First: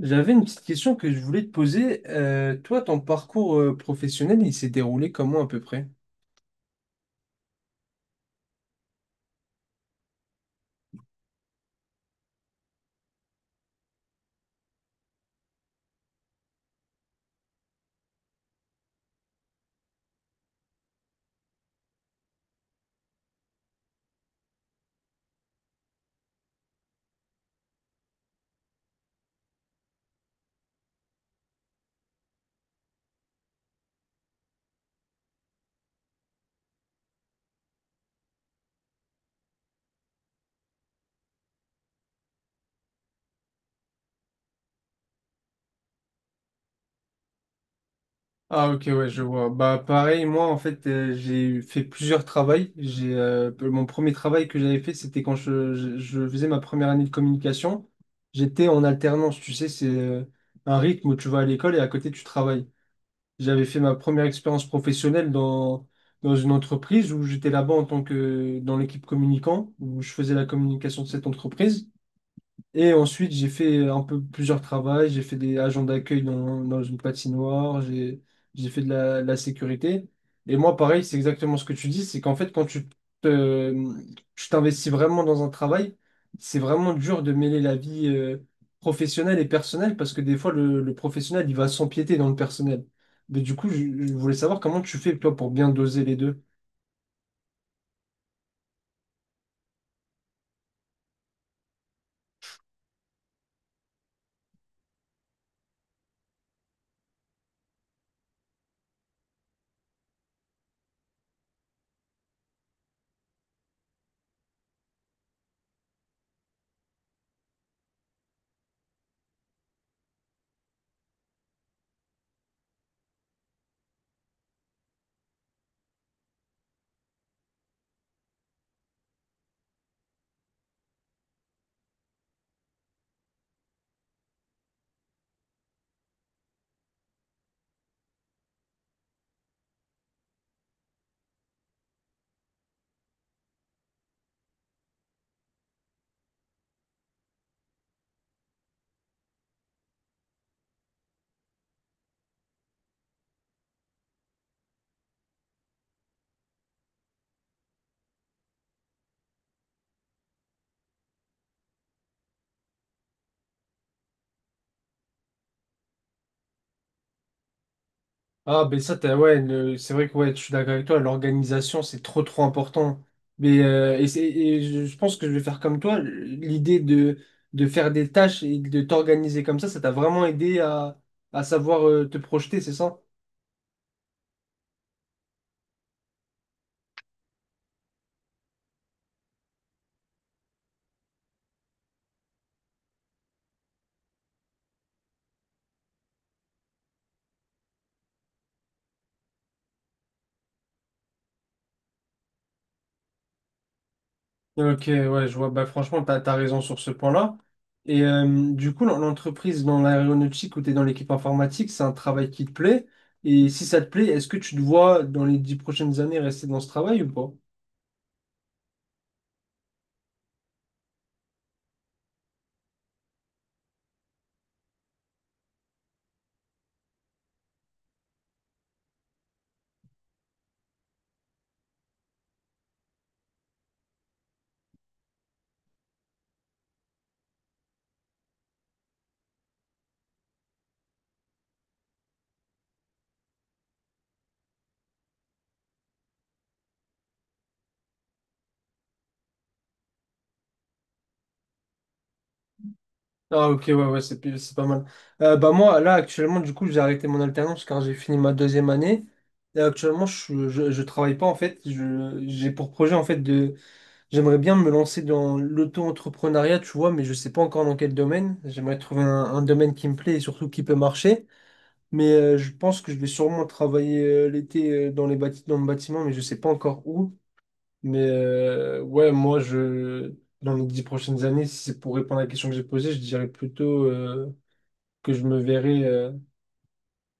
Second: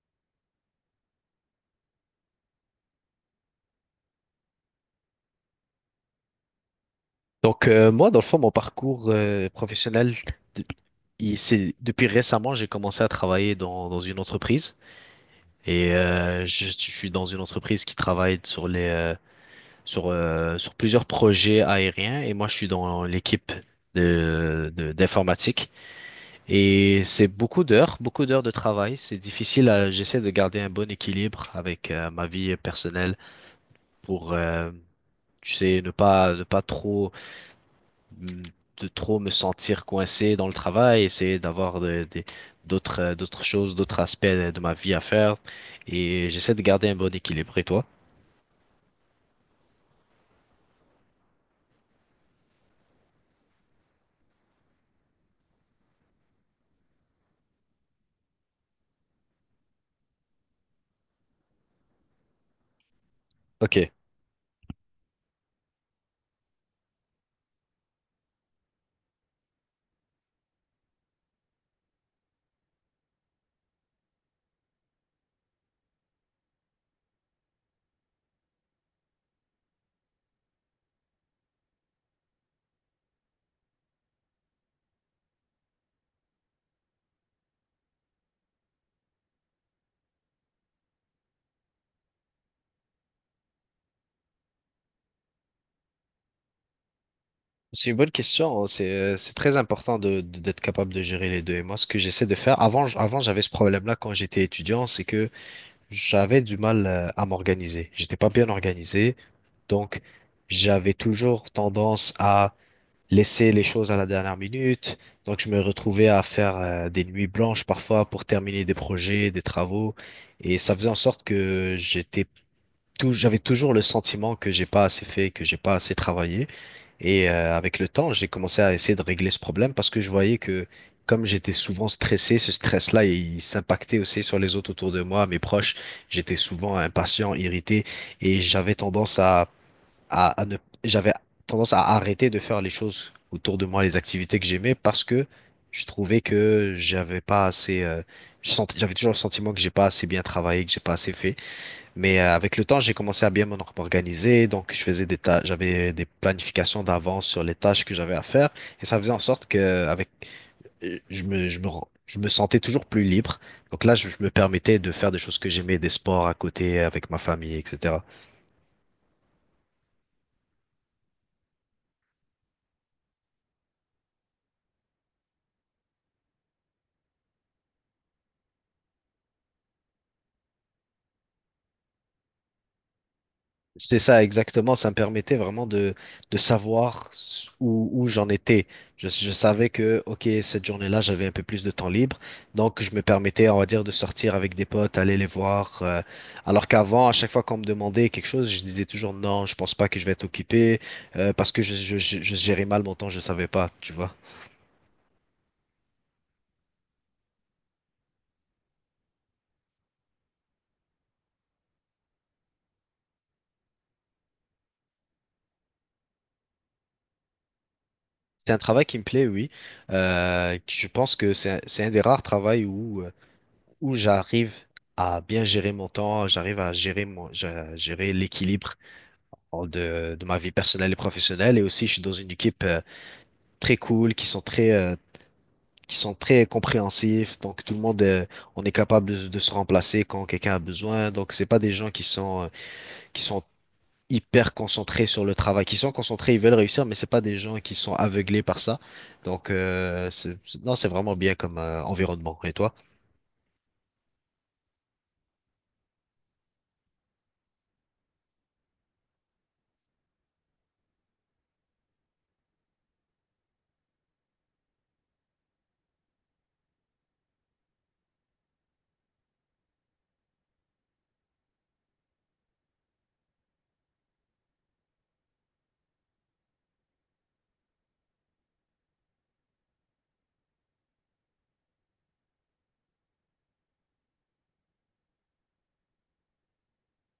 J'avais une petite question que je voulais te poser. Toi, ton parcours professionnel, il s'est déroulé comment à peu près? Moi, dans le fond, mon parcours professionnel, de- c'est depuis récemment, j'ai commencé à travailler dans une entreprise et je suis dans une entreprise qui travaille sur les sur plusieurs projets aériens et moi, je suis dans l'équipe d'informatique et c'est beaucoup d'heures de travail. C'est difficile. J'essaie de garder un bon équilibre avec ma vie personnelle pour tu sais ne pas trop de trop me sentir coincé dans le travail, essayer d'avoir d'autres, d'autres choses, d'autres aspects de ma vie à faire. Et j'essaie de garder un bon équilibre. Et toi? Ah ok, ouais, je vois. Bah pareil, moi en fait, j'ai fait plusieurs travails. J'ai mon premier travail que j'avais fait, c'était quand je faisais ma première année de communication. J'étais en alternance, tu sais, c'est un rythme où tu vas à l'école et à côté tu travailles. J'avais Ok. fait ma première expérience professionnelle dans une entreprise où j'étais là-bas en tant que dans l'équipe communicant, où je faisais la communication de cette entreprise. Et ensuite, j'ai fait un peu plusieurs travaux. J'ai fait des agents d'accueil dans une patinoire. J'ai fait de de la sécurité. Et moi, pareil, c'est exactement ce que tu dis. C'est qu'en fait, te- tu t'investis vraiment dans un travail, c'est vraiment dur de mêler la vie professionnelle et personnelle parce que des fois, le professionnel, il va s'empiéter dans le personnel. Mais du coup, je voulais savoir comment tu fais, toi, pour bien doser les deux. C'est une bonne question, hein. C'est très important d'être capable de gérer les deux. Et moi, ce que j'essaie de faire, avant, avant j'avais ce problème-là quand j'étais étudiant, c'est que j'avais du mal à m'organiser. J'étais pas bien organisé. Donc, j'avais toujours tendance à laisser les choses à la dernière minute. Donc, je me retrouvais à faire des nuits blanches parfois pour terminer des projets, des travaux. Et ça faisait en sorte que j'avais toujours le sentiment que j'ai pas assez fait, que j'ai pas assez travaillé. Et avec le temps, j'ai commencé à essayer de régler ce problème parce que je voyais que comme j'étais souvent stressé, ce stress-là, il s'impactait aussi sur les autres autour de moi, mes proches. J'étais souvent impatient, irrité et j'avais tendance à ne, j'avais tendance à arrêter de faire les choses autour de moi, les activités que j'aimais, parce que je trouvais que j'avais pas assez, j'avais toujours le sentiment que j'ai pas assez bien travaillé, que j'ai pas assez fait. Mais avec le temps, j'ai commencé à bien m'organiser, donc je faisais des tâches, j'avais des planifications d'avance sur les tâches que j'avais à faire, et ça faisait en sorte que je me sentais toujours plus libre. Donc là, je me permettais de faire des choses que j'aimais, des sports à côté, avec ma famille, etc. Ah, ben ça, t'as, ouais, c'est vrai que ouais, je suis d'accord avec toi, l'organisation, c'est trop trop important. Et je pense que je vais faire comme toi, de faire des tâches et de t'organiser comme ça t'a vraiment aidé à savoir te projeter, c'est ça? C'est ça, exactement. Ça me permettait vraiment de savoir où, où j'en étais. Je savais que, OK, cette journée-là, j'avais un peu plus de temps libre. Donc, je me permettais, on va dire, de sortir avec des potes, aller les voir. Alors qu'avant, à chaque fois qu'on me demandait quelque chose, je disais toujours non, je pense pas que je vais être occupé parce que je gérais mal mon temps, je savais pas, tu vois. Ok, ouais, je vois. Bah, franchement, t'as raison sur ce point-là. Et du coup, l'entreprise dans l'aéronautique où t'es dans l'équipe informatique, c'est un travail qui te plaît. Et si ça te plaît, est-ce que tu te vois dans les dix prochaines années rester dans ce travail ou pas? C'est un travail qui me plaît, oui. Je pense que c'est un des rares travails où où j'arrive à bien gérer mon temps, j'arrive à gérer à gérer l'équilibre de ma vie personnelle et professionnelle. Et aussi, je suis dans une équipe très cool, qui sont très compréhensifs. Donc, tout le monde, on est capable de se remplacer quand quelqu'un a besoin. Donc, c'est pas des gens qui sont hyper concentrés sur le travail, qui sont concentrés, ils veulent réussir, mais c'est pas des gens qui sont aveuglés par ça. Donc, non, c'est vraiment bien comme environnement. Et toi? Ah, ok, ouais, ouais, c'est pas mal. Bah, moi, là, actuellement, du coup, j'ai arrêté mon alternance car j'ai fini ma deuxième année. Et actuellement, je travaille pas, en fait. J'ai pour projet, en fait, de j'aimerais bien me lancer dans l'auto-entrepreneuriat, tu vois, mais je sais pas encore dans quel domaine. J'aimerais trouver un domaine qui me plaît et surtout qui peut marcher. Mais je pense que je vais sûrement travailler l'été dans le bâtiment, mais je sais pas encore où. Mais ouais, dans les dix prochaines années, si c'est pour répondre à la question que j'ai posée, je dirais plutôt que je me verrais,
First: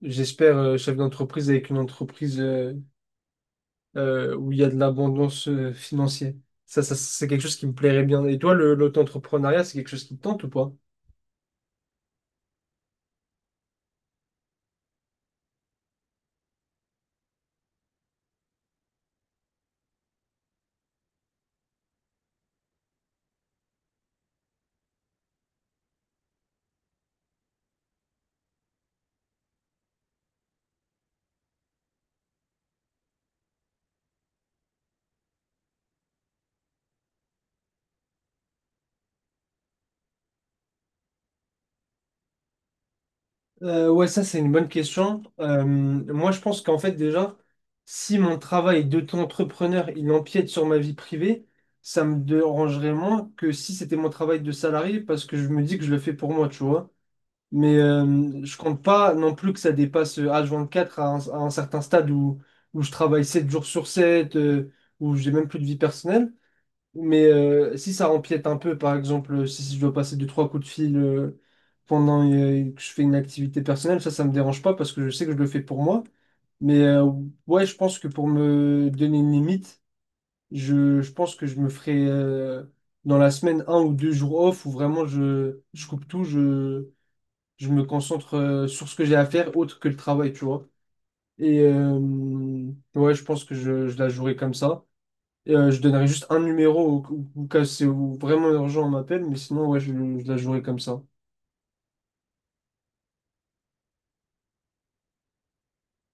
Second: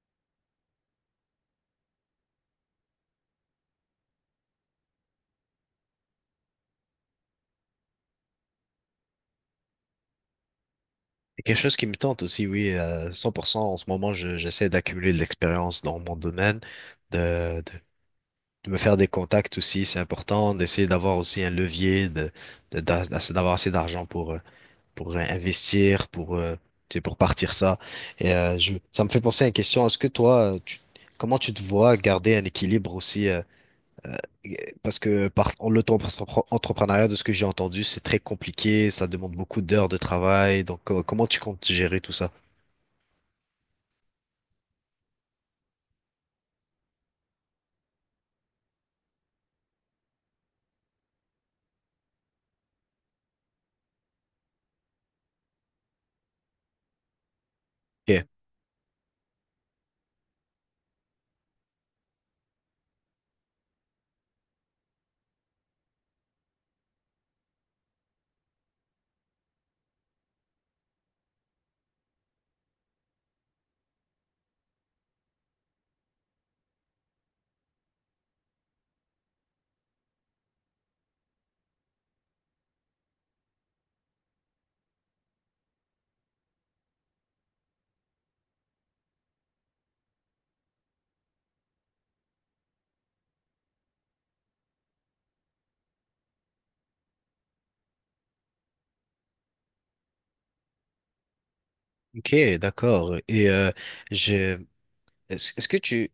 j'espère, chef d'entreprise avec une entreprise où il y a de l'abondance financière. Ça, c'est quelque chose qui me plairait bien. Et toi, l'auto-entrepreneuriat, c'est quelque chose qui te tente ou pas? C'est quelque chose qui me tente aussi, oui, 100%. En ce moment, j'essaie d'accumuler de l'expérience dans mon domaine, de, de, de me faire des contacts aussi, c'est important, d'essayer d'avoir aussi un levier, d'avoir assez d'argent pour investir, pour, tu sais, pour partir ça. Et ça me fait penser à une question. Est-ce que toi, comment tu te vois garder un équilibre aussi parce que l'auto-entrepreneuriat, de ce que j'ai entendu, c'est très compliqué, ça demande beaucoup d'heures de travail. Donc, comment tu comptes gérer tout ça? Ouais, ça c'est une bonne question. Moi je pense qu'en fait déjà, si mon travail d'auto-entrepreneur il empiète sur ma vie privée, ça me dérangerait moins que si c'était mon travail de salarié parce que je me dis que je le fais pour moi, tu vois. Mais Ok, je compte pas non plus que ça dépasse H24 à un certain stade où je travaille 7 jours sur 7, où j'ai même plus de vie personnelle. Mais si ça empiète un peu, par exemple, si je dois passer deux, trois coups de fil pendant que je fais une activité personnelle, ça me dérange pas parce que je sais que je le fais pour moi. Mais ouais, je pense que pour me donner une limite, je pense que je me ferai dans la semaine un ou deux jours off où vraiment je coupe tout, je me concentre sur ce que j'ai à faire autre que le travail, tu vois. Et ouais, je pense que je la jouerai comme ça. Je donnerai juste un numéro au cas où c'est où vraiment urgent, on m'appelle, mais sinon, ouais, je la jouerai comme ça. ok, d'accord. Et je, est-ce que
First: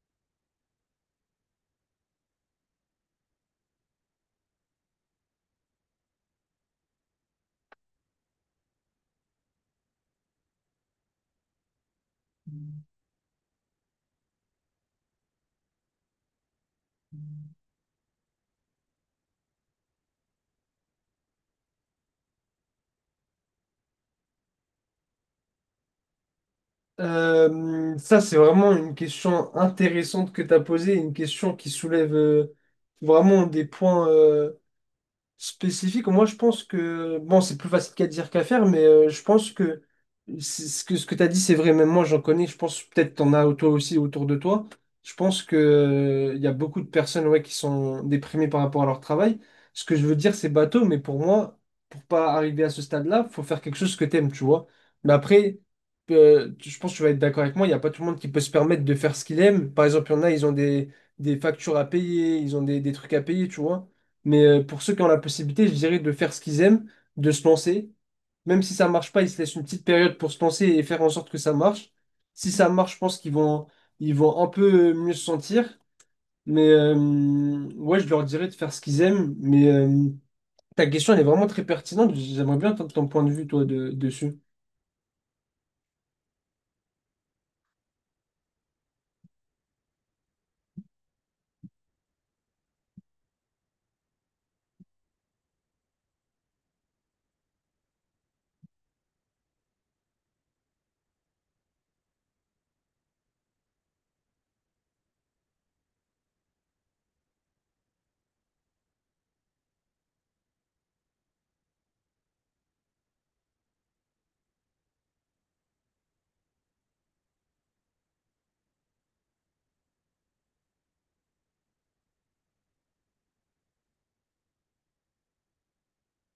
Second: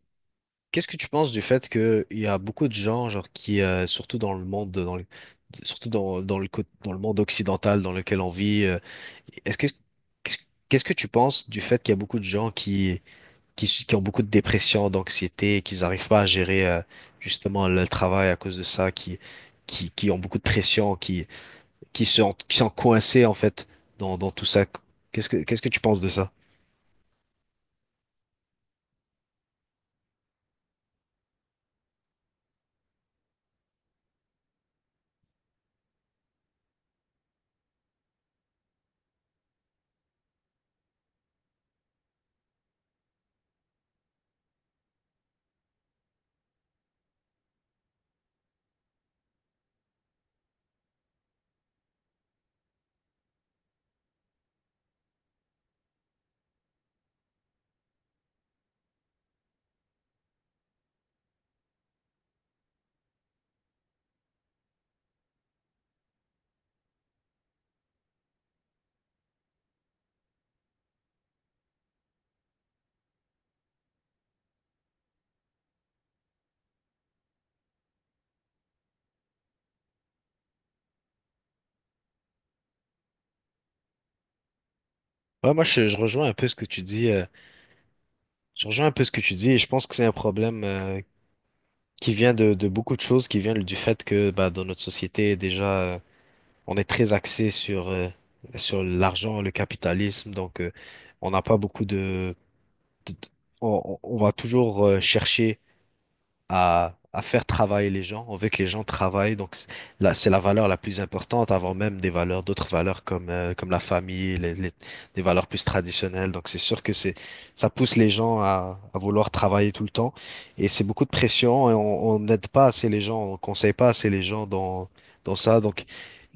qu'est-ce que tu penses du fait que il y a beaucoup de gens, genre surtout dans le monde, surtout dans le, dans le monde occidental dans lequel on vit, est-ce que, qu'est-ce qu'est-ce que tu penses du fait qu'il y a beaucoup de gens qui ont beaucoup de dépression, d'anxiété, qu'ils n'arrivent pas à gérer justement le travail à cause de ça, qui ont beaucoup de pression, qui se, qui sont coincés en fait dans tout ça. Qu'est-ce que tu penses de ça? Ça, c'est vraiment une question intéressante que tu as posée, une question qui soulève vraiment des points. Spécifique, moi je pense que, bon, c'est plus facile qu'à dire qu'à faire, mais je pense que ce que tu as dit, c'est vrai, même moi j'en connais, je pense peut-être t'en as toi aussi autour de toi. Je pense que, il y a beaucoup de personnes ouais, qui sont déprimées par rapport à leur travail. Ce que je veux dire, c'est bateau, mais pour moi, pour pas arriver à ce stade-là, faut faire quelque chose que t'aimes, tu vois. Mais après, je pense que tu vas être d'accord avec moi, il n'y a pas tout le monde qui peut se permettre de faire ce qu'il aime. Par exemple, il y en a, ils ont des factures à payer, ils ont des trucs à payer, tu vois. Mais pour ceux qui ont la possibilité, je dirais de faire ce qu'ils aiment, de se lancer. Même si ça marche pas, ils se laissent une petite période pour se lancer et faire en sorte que ça marche. Si ça marche, je pense qu'ils vont, ils vont un peu mieux se sentir. Mais ouais, je leur dirais de faire ce qu'ils aiment. Mais ta question, elle est vraiment très pertinente. J'aimerais bien entendre ton point de vue, toi, dessus. Je rejoins un peu ce que tu dis. Je rejoins un peu ce que tu dis et je pense que c'est un problème qui vient de beaucoup de choses, qui vient du fait que bah, dans notre société, déjà, on est très axé sur l'argent, le capitalisme. Donc, on n'a pas beaucoup de- on va toujours chercher à faire travailler les gens. On veut que les gens travaillent, là, c'est la valeur la plus importante avant même des valeurs, d'autres valeurs comme la famille, des valeurs plus traditionnelles. Donc c'est sûr que ça pousse les gens à vouloir travailler tout le temps et c'est beaucoup de pression et on n'aide pas assez les gens, on conseille pas assez les gens dans ça. Donc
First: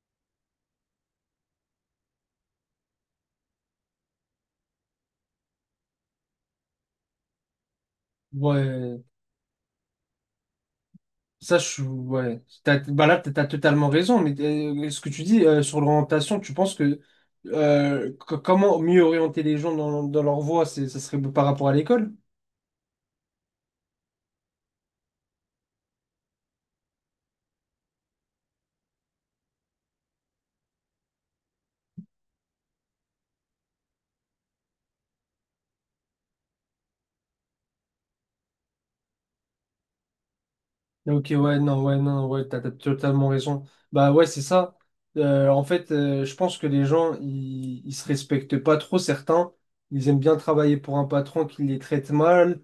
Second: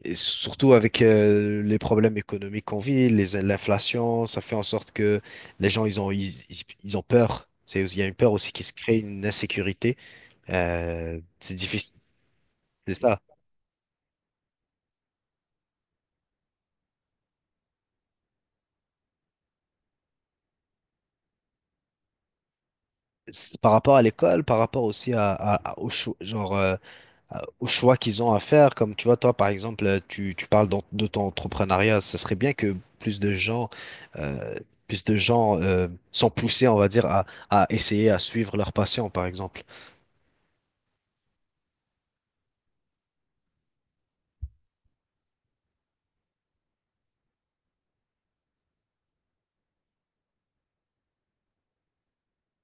et surtout avec les problèmes économiques qu'on vit, l'inflation, ça fait en sorte que les gens, ils ont peur. C'est, il y a une peur aussi qui se crée, Ouais. une insécurité. C'est difficile, T'as, c'est bah là, ça. t'as totalement raison, mais ce que tu dis sur l'orientation, tu penses que, co- comment mieux orienter les gens dans leur voie, ça serait par rapport à l'école? C'est par rapport à l'école, par rapport aussi au choix qu'ils ont à faire, comme tu vois, toi par exemple, tu parles de ton entrepreneuriat, ce serait bien que plus de gens, euh, sont poussés, on va dire, à essayer à suivre leur passion, par exemple. Ok, ouais, non, ouais, non, ouais, t'as totalement raison. Bah ouais, c'est ça. Je pense que les gens, ils se respectent pas trop, certains. Ils aiment bien travailler pour un patron qui les traite mal,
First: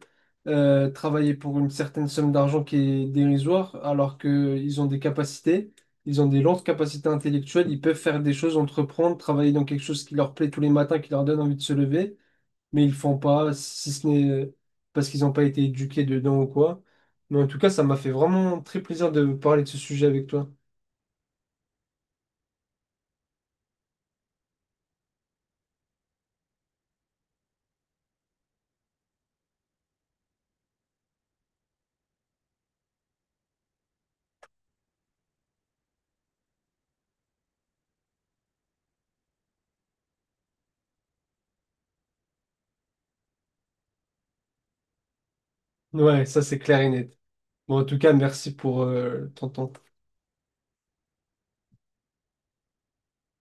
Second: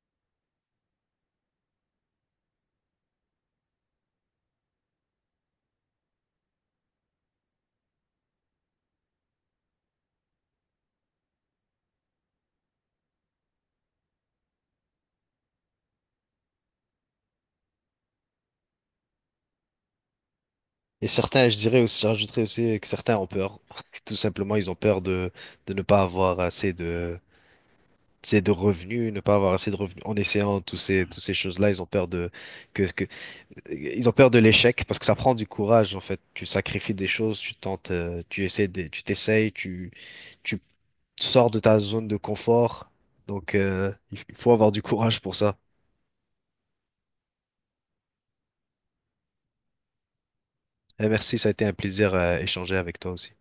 travailler pour une certaine somme d'argent qui est dérisoire, alors qu'ils ont des capacités, ils ont des lentes capacités intellectuelles, ils peuvent faire des choses, entreprendre, travailler dans quelque chose qui leur plaît tous les matins, qui leur donne envie de se lever mais ils font pas, si ce n'est parce qu'ils n'ont pas été éduqués dedans ou quoi. Mais en tout cas, ça m'a fait vraiment très plaisir de parler de ce sujet avec toi. Et certains, je dirais aussi, j'ajouterais aussi que certains ont peur. Tout simplement, ils ont peur de ne pas avoir assez de revenus, ne pas avoir assez de revenus en essayant toutes ces choses-là, ils ont peur de que ils ont peur de l'échec parce que ça prend du courage en fait. Tu sacrifies des choses, tu tentes, tu essaies tu t'essayes, tu sors de ta zone de confort. Donc il faut avoir du courage pour ça. Ouais, ça c'est clair et net. Bon, en tout cas, merci pour ton temps. Et merci, ça a été un plaisir à échanger avec toi aussi.